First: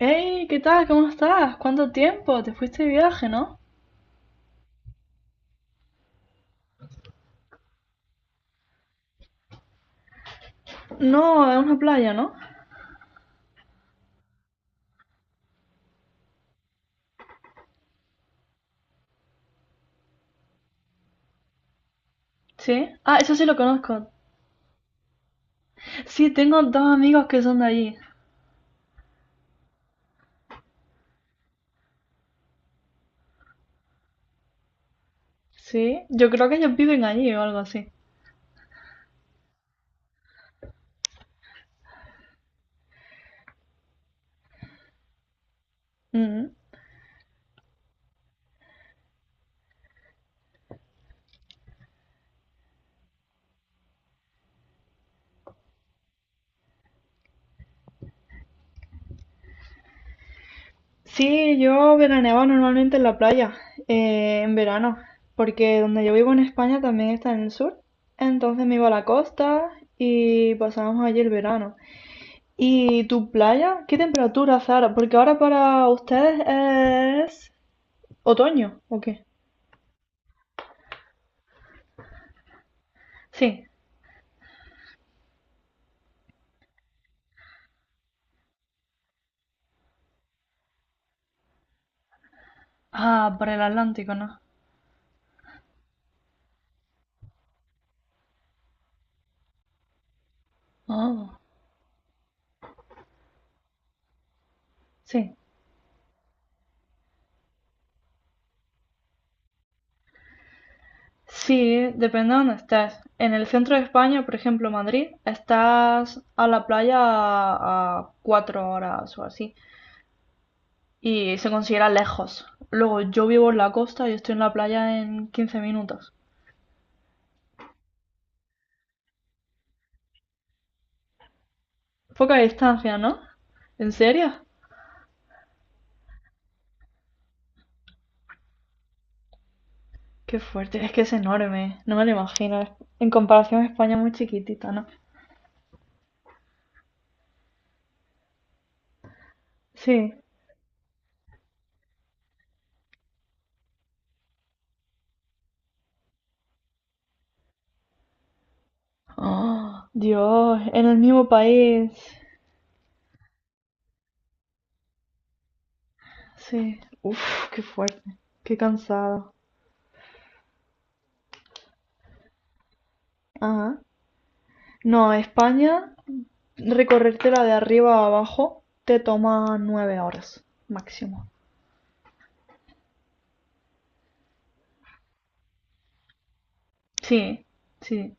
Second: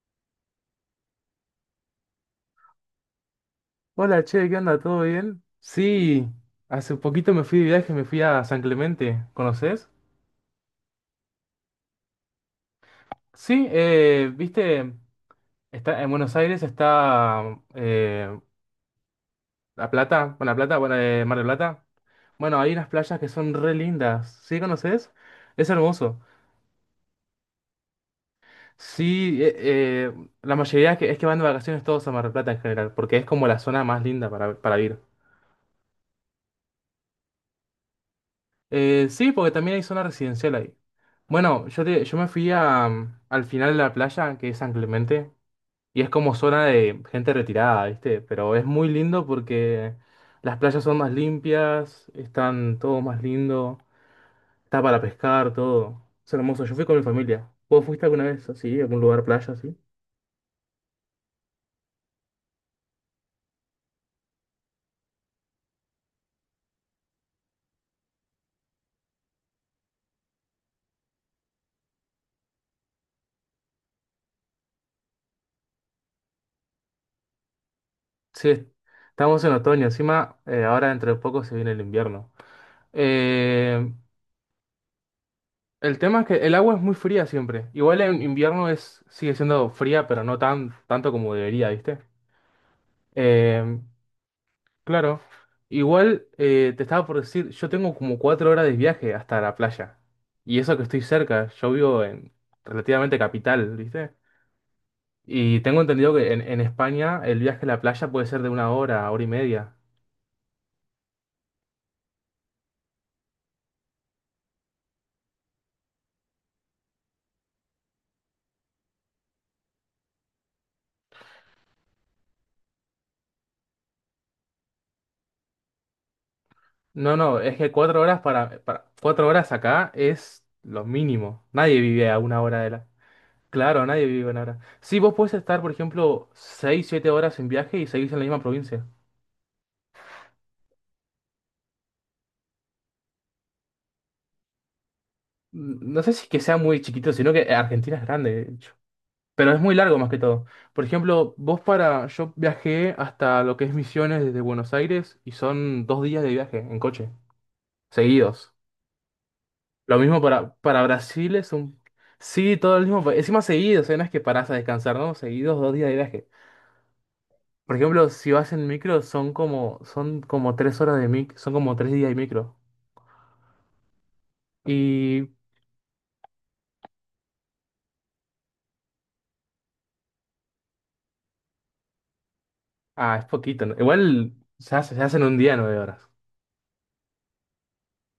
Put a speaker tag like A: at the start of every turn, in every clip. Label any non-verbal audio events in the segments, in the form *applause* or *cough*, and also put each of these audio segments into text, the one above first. A: Hey, ¿qué tal? ¿Cómo estás? ¿Cuánto tiempo? Te fuiste de viaje, ¿no?
B: Hola, che, ¿qué onda? ¿Todo bien? Sí, hace poquito me fui de viaje, me fui a San Clemente, ¿conoces?
A: No, a una playa, ¿no?
B: Sí, viste, está en Buenos Aires está eh, La Plata, Buena Plata, bueno, Mar del Plata. Bueno, hay unas
A: Sí. Ah,
B: playas que
A: eso sí
B: son
A: lo
B: re
A: conozco.
B: lindas, ¿sí conoces? Es hermoso.
A: Sí, tengo dos amigos que son de allí.
B: Sí, la mayoría es que van de vacaciones todos a Mar del Plata en general, porque es como la zona más linda para ir.
A: Sí, yo creo que ellos viven allí o algo así.
B: Sí, porque también hay zona residencial ahí. Bueno, yo me fui a, al final de la playa, que es San Clemente, y es como
A: Ujú.
B: zona de gente retirada, ¿viste? Pero es muy lindo porque las playas son más limpias, están todo más lindo, está para pescar, todo. Es hermoso, yo fui con mi familia. ¿Vos fuiste alguna vez así, a algún lugar playa así?
A: Sí, yo veraneaba normalmente en la playa, en verano, porque donde yo vivo en España también está en el sur. Entonces me iba a la costa y pasábamos allí el verano. ¿Y tu playa? ¿Qué temperatura, Sara? Porque ahora para ustedes es
B: Sí,
A: ¿otoño o qué?
B: estamos en otoño, encima ahora dentro de poco se viene el invierno.
A: Sí.
B: Eh, El tema es que el agua es muy fría siempre. Igual en invierno sigue siendo fría, pero no tanto como debería, ¿viste?
A: Ah, para el
B: Eh,
A: Atlántico, ¿no?
B: claro. Igual te estaba por decir, yo tengo como 4 horas de viaje hasta la playa. Y eso que estoy
A: Ah,
B: cerca, yo vivo en relativamente capital, ¿viste?
A: sí.
B: Y tengo entendido que en España el viaje a la playa puede ser de 1 hora, hora y media.
A: Sí, depende de dónde estés. En el centro de España, por ejemplo, Madrid, estás a la playa a 4 horas o así. Y se considera lejos. Luego yo vivo en la costa y estoy en la playa en 15 minutos.
B: No, no, es que cuatro horas para cuatro horas acá es lo mínimo. Nadie vive a
A: Poca
B: 1 hora de la.
A: distancia, ¿no?
B: Claro,
A: ¿En
B: nadie vive
A: serio?
B: en Ara. Sí, vos puedes estar, por ejemplo, 6, 7 horas en viaje y seguís en la misma provincia.
A: Qué fuerte, es que es enorme. No me lo imagino. En comparación a España, muy chiquitita, ¿no?
B: No sé si es que sea muy chiquito, sino que Argentina es grande, de hecho. Pero es muy largo más
A: Sí.
B: que todo. Por ejemplo, vos para. Yo viajé hasta lo que es Misiones desde Buenos Aires y son dos días de viaje en coche, seguidos.
A: *gasps* Ah,
B: Lo mismo para,
A: Dios,
B: para
A: en el mismo
B: Brasil es un.
A: país.
B: Sí, todo el mismo. Encima seguidos, ¿eh? No es que parás a descansar, ¿no? Seguidos 2 días de viaje.
A: Sí. Uf, qué
B: Por
A: fuerte.
B: ejemplo, si vas
A: Qué
B: en micro, son
A: cansado.
B: como, son como 3 horas de micro, son como 3 días de micro.
A: Ajá. No,
B: Y,
A: España, recorrértela de arriba a abajo te toma 9 horas máximo.
B: es poquito, ¿no? Igual se hacen un día 9 horas.
A: Sí, sí.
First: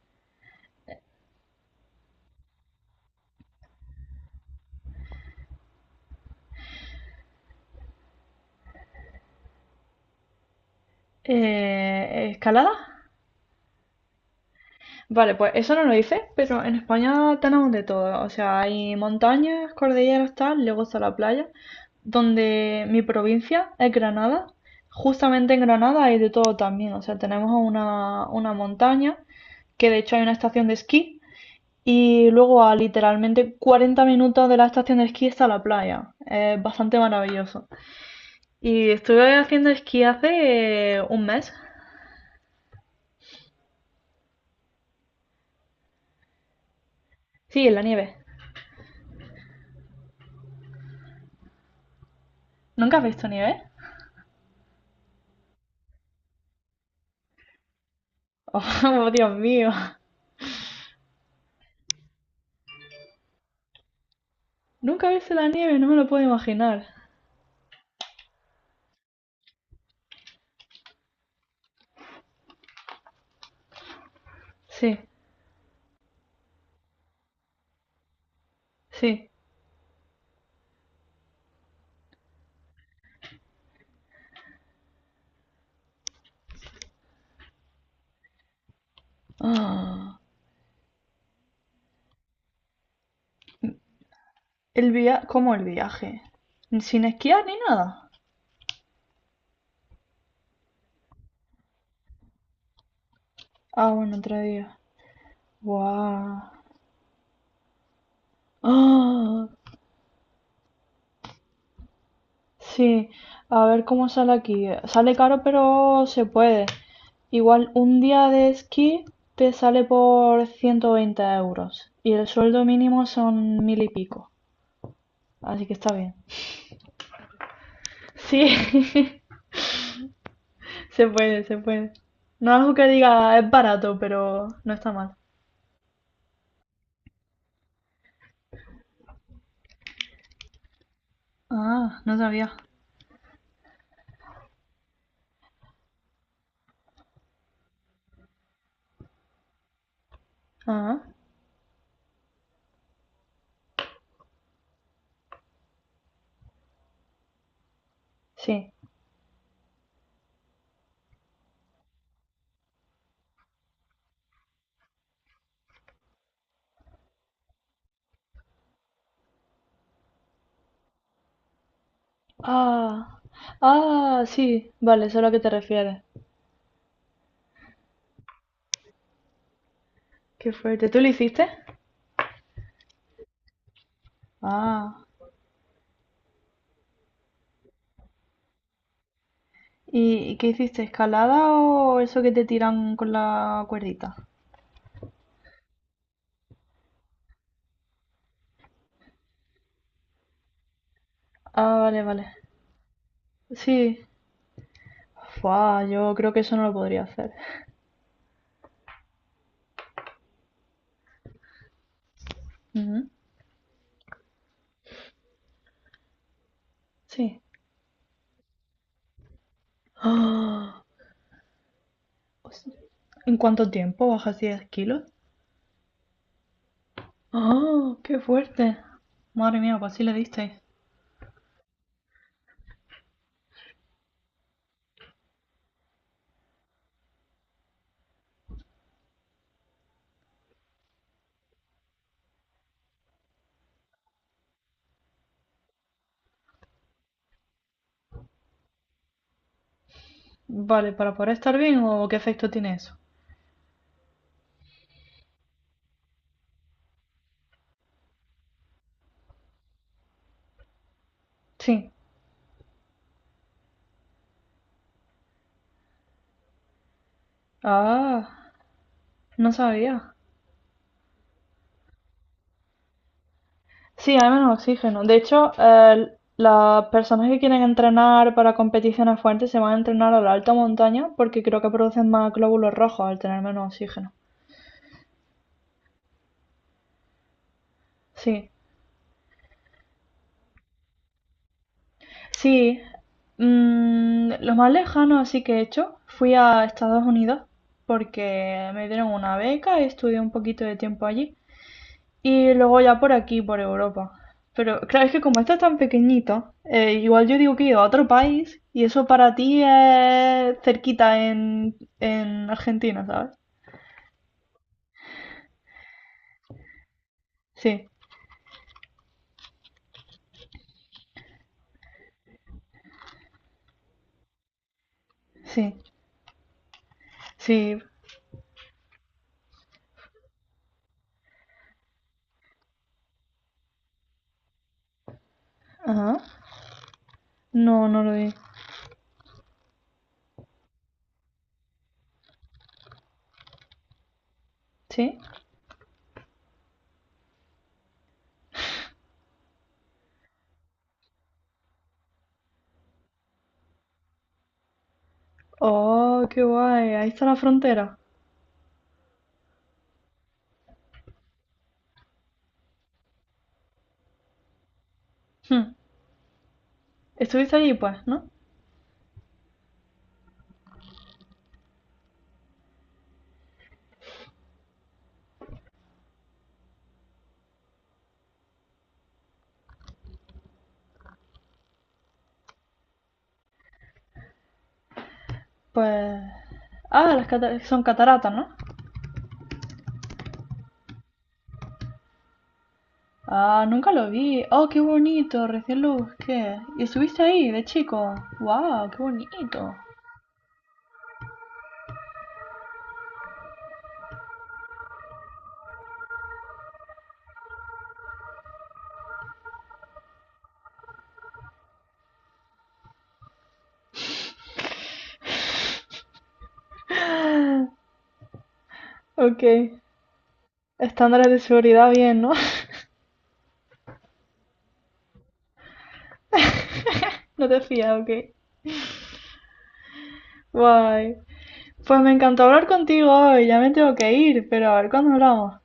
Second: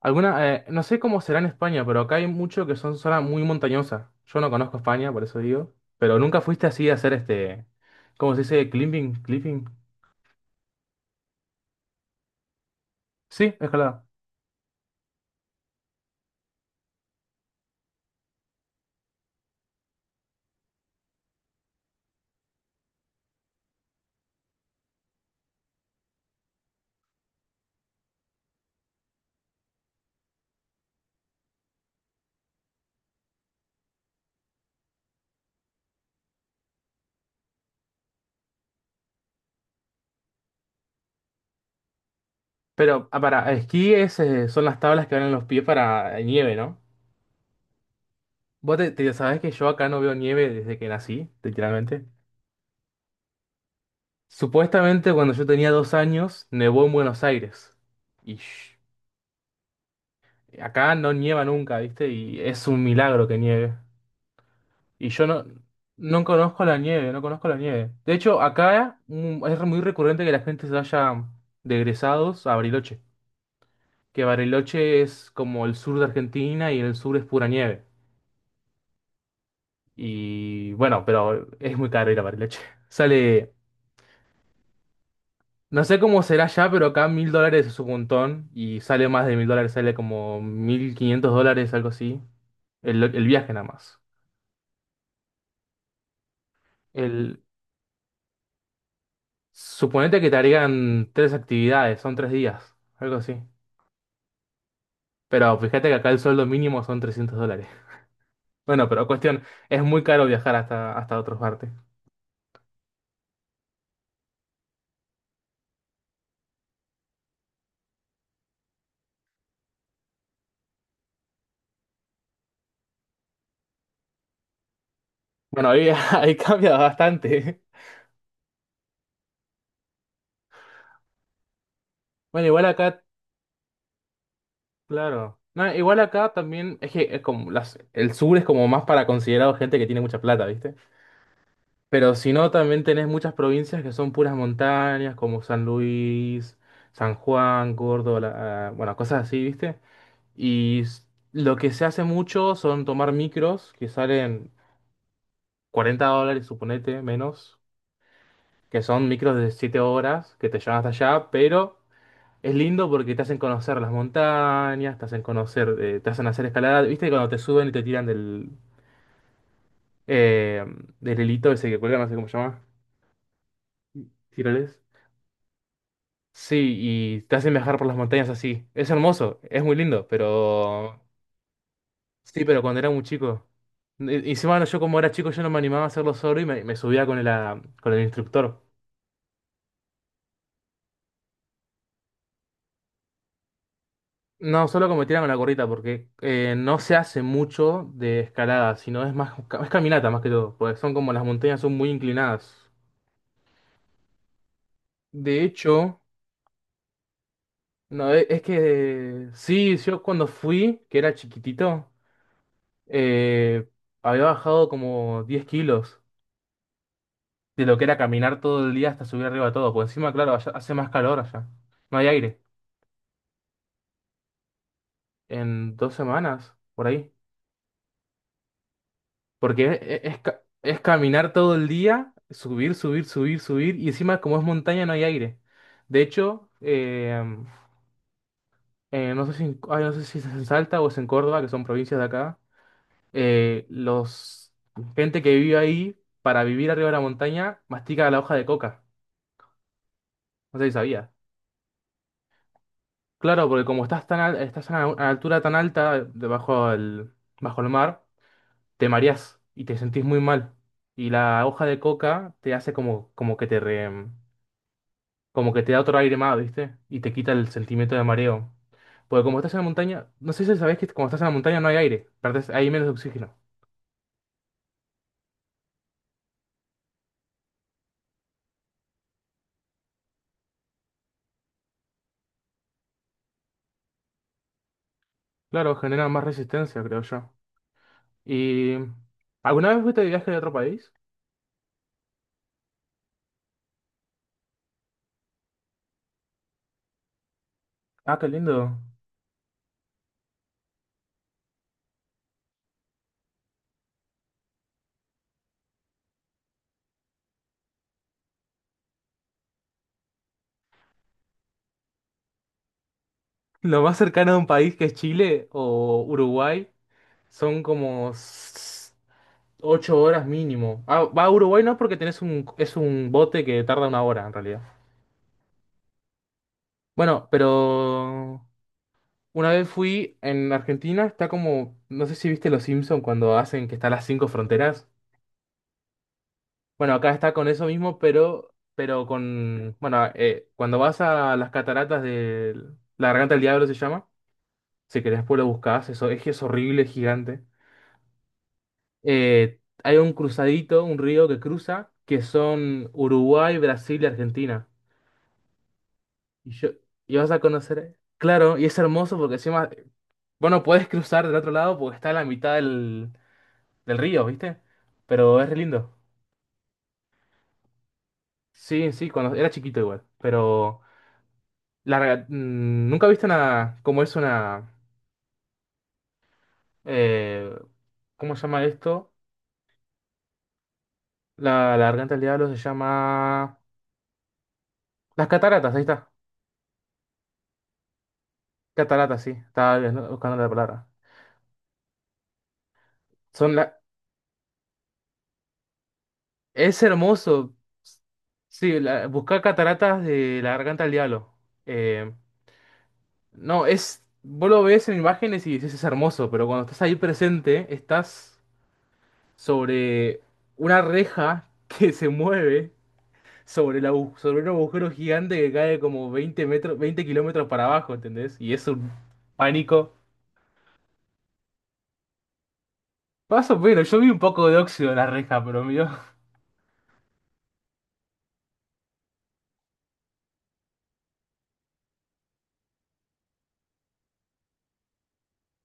B: No sé cómo será en España, pero acá hay mucho que son zonas muy montañosas. Yo no conozco España, por eso digo. Pero nunca fuiste así a hacer este, ¿cómo se dice? Climbing, clipping.
A: ¿Escalada?
B: Sí, escalada.
A: Vale, pues eso no lo hice, pero en España tenemos de todo. O sea, hay montañas, cordilleras, tal, luego está la playa, donde mi provincia es Granada. Justamente en Granada hay de todo también. O sea, tenemos una montaña, que de hecho hay una estación de esquí, y luego a literalmente 40 minutos de la estación de esquí está la playa. Es bastante maravilloso. Y estuve haciendo esquí hace un mes.
B: Pero para esquí son las tablas que van en los pies para nieve, ¿no?
A: Sí, en la nieve.
B: Vos te sabés que yo acá no veo nieve desde que nací, literalmente.
A: ¿Nunca has visto nieve?
B: Supuestamente cuando yo tenía 2 años, nevó en Buenos Aires. Ish.
A: *laughs* Oh, Dios mío.
B: Acá no nieva nunca, ¿viste? Y es un milagro que nieve. Y
A: Nunca he
B: yo
A: visto
B: no,
A: la nieve, no me lo
B: no
A: puedo
B: conozco la
A: imaginar.
B: nieve, no conozco la nieve. De hecho, acá es muy recurrente que la gente se vaya de egresados a Bariloche. Que
A: Sí,
B: Bariloche es como el sur de Argentina y el sur es pura nieve.
A: sí. *gasps*
B: Y bueno, pero es muy caro ir a Bariloche. *laughs* Sale, no sé cómo será ya, pero acá $1.000 es un montón. Y sale más de $1.000, sale
A: Ah,
B: como $1.500, algo así. El viaje nada más.
A: el via... ¿Cómo el viaje? ¿Sin
B: El
A: esquiar ni nada?
B: Suponete que te harían tres actividades, son 3 días, algo así.
A: Ah, bueno, otro día.
B: Pero fíjate que acá el
A: Guau.
B: sueldo
A: *gasps*
B: mínimo son $300. *laughs* Bueno, pero cuestión,
A: Ah,
B: es muy caro viajar hasta otras partes.
A: sí. A ver cómo sale aquí. Sale caro, pero se puede. Igual un día de esquí te sale por 120 euros. Y el sueldo mínimo son mil y pico. Así
B: Bueno,
A: que
B: ahí,
A: está
B: *laughs*
A: bien.
B: ahí cambia bastante.
A: Sí. *laughs* Se puede, se puede.
B: Bueno,
A: No
B: igual
A: algo que
B: acá,
A: diga es barato, pero no está mal.
B: claro. No, igual acá también, es que es como el sur es como más para considerado gente que tiene mucha plata, ¿viste?
A: Ah,
B: Pero
A: no
B: si no,
A: sabía.
B: también tenés muchas provincias que son puras montañas, como San Luis, San Juan, Córdoba, bueno, cosas así, ¿viste? Y
A: Ah,
B: lo que se hace mucho son tomar micros que salen $40, suponete, menos,
A: sí.
B: que son micros de 7 horas que te llevan hasta allá, pero es lindo porque te hacen conocer las montañas, te hacen hacer escalada. ¿Viste cuando te suben y te tiran eh, del hilito ese que cuelga, no sé cómo se llama?
A: Ah, ah, sí.
B: ¿Tiroles?
A: Vale, eso es a lo que te refieres.
B: Sí, y te hacen viajar por las montañas así. Es hermoso, es muy lindo,
A: Qué fuerte.
B: pero
A: ¿Tú lo hiciste?
B: sí, pero cuando era muy chico. Y encima, no, yo como
A: Ah.
B: era chico, yo no me animaba a hacerlo solo y me subía con el instructor.
A: Y qué hiciste? ¿Escalada o eso que te tiran con la cuerdita?
B: No, solo como tirar con la gorrita, porque no se hace mucho de escalada, sino es caminata más que todo, porque son como las montañas son
A: Ah,
B: muy
A: vale, vale.
B: inclinadas.
A: Sí.
B: De
A: Fua,
B: hecho,
A: yo creo que eso no lo podría hacer.
B: no, es que sí, yo cuando fui, que era chiquitito,
A: Ujú,
B: eh, había bajado como 10 kilos
A: sí.
B: de lo que era caminar todo el día hasta subir arriba todo, porque encima, claro, allá hace
A: *gasps* Ah,
B: más calor allá, no hay aire.
A: ¿en cuánto tiempo bajas 10 kilos?
B: En 2 semanas, por ahí.
A: ¡Oh, qué fuerte! Madre
B: Porque
A: mía, pues
B: es,
A: así le
B: es- es ca-
A: disteis.
B: es caminar todo el día, subir, subir, subir, subir, y encima como es montaña no hay aire. De hecho, no sé si es en Salta o es en Córdoba, que son provincias de acá, los gente que vive ahí, para vivir arriba de la montaña, mastica la hoja de coca. No sé si
A: Vale,
B: sabía.
A: ¿para poder estar bien o qué efecto tiene eso?
B: Claro, porque como estás estás a una altura tan alta, bajo el mar, te mareás y te sentís muy mal. Y la hoja de
A: Sí.
B: coca te hace como que como que te da otro aire más, ¿viste? Y te quita el sentimiento de
A: Ah,
B: mareo. Porque como
A: no
B: estás en la montaña,
A: sabía.
B: no sé si sabés que cuando estás en la montaña no hay aire, perdés, hay menos oxígeno.
A: Sí, hay menos oxígeno. De hecho, las personas que quieren entrenar para competiciones fuertes se van a entrenar a la alta montaña porque creo que producen más glóbulos rojos al tener menos oxígeno.
B: Claro, genera más resistencia, creo yo.
A: Sí.
B: ¿Y alguna vez fuiste de viaje a otro país?
A: Sí. Mm, lo más lejano así que he hecho, fui a Estados Unidos
B: Ah, qué lindo.
A: porque me dieron una beca y estudié un poquito de tiempo allí. Y luego ya por aquí, por Europa. Pero claro, es que como esto es tan pequeñito, igual yo digo que he ido a otro país y eso para ti es cerquita en Argentina, ¿sabes?
B: Lo más cercano a un país que es Chile o Uruguay son
A: Sí,
B: como 8 horas mínimo. Ah, va a Uruguay no porque es un bote que tarda 1 hora en realidad.
A: sí,
B: Bueno,
A: sí.
B: pero una vez fui en Argentina, está como, no sé si viste Los Simpson cuando hacen que están las cinco fronteras.
A: Ajá.
B: Bueno, acá está con eso
A: No,
B: mismo,
A: no lo vi.
B: pero con, bueno, cuando vas a las cataratas de la Garganta del Diablo se llama, si
A: ¿Sí?
B: querés después lo buscás, eso es que es horrible, es gigante. Hay un cruzadito, un río que cruza, que son Uruguay, Brasil y Argentina.
A: Oh, qué
B: Y yo,
A: guay. Ahí
B: y
A: está
B: vas
A: la
B: a
A: frontera.
B: conocer, claro, y es hermoso porque encima, bueno, puedes cruzar del otro lado porque está a la mitad del río, ¿viste? Pero es re
A: Hmm.
B: lindo.
A: Estuviste allí, pues, ¿no?
B: Sí, sí, cuando era chiquito igual, pero nunca viste una, como es una, eh, ¿cómo se llama esto? La garganta del diablo se llama, las cataratas, ahí está,
A: Pues... Ah, las cata- son cataratas, ¿no?
B: cataratas, sí, estaba bien, ¿no? Buscando la palabra. Son
A: Ah,
B: la,
A: nunca lo vi. Oh, qué bonito, recién lo busqué.
B: es
A: Y estuviste ahí,
B: hermoso,
A: de chico.
B: sí,
A: Wow, qué
B: la, buscar
A: bonito. *gasps*
B: cataratas de la garganta del diablo. Eh, No, es. Vos lo ves en imágenes y dices es hermoso, pero cuando estás ahí presente, estás sobre una reja *laughs* que se mueve sobre un agujero gigante que cae como 20 metros, 20 kilómetros para abajo,
A: *laughs*
B: ¿entendés? Y es un
A: Ok.
B: pánico.
A: Estándares de seguridad bien, ¿no?
B: Paso, pero yo vi un poco de óxido en la reja, pero mío. *laughs*
A: *laughs* No te fías, ok. Guay. Pues me encantó hablar contigo hoy. Ya me tengo que ir, pero a ver cuándo hablamos.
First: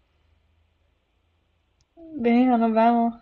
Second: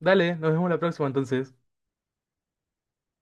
B: Dale, nos vemos la próxima entonces.
A: Venga, nos vemos.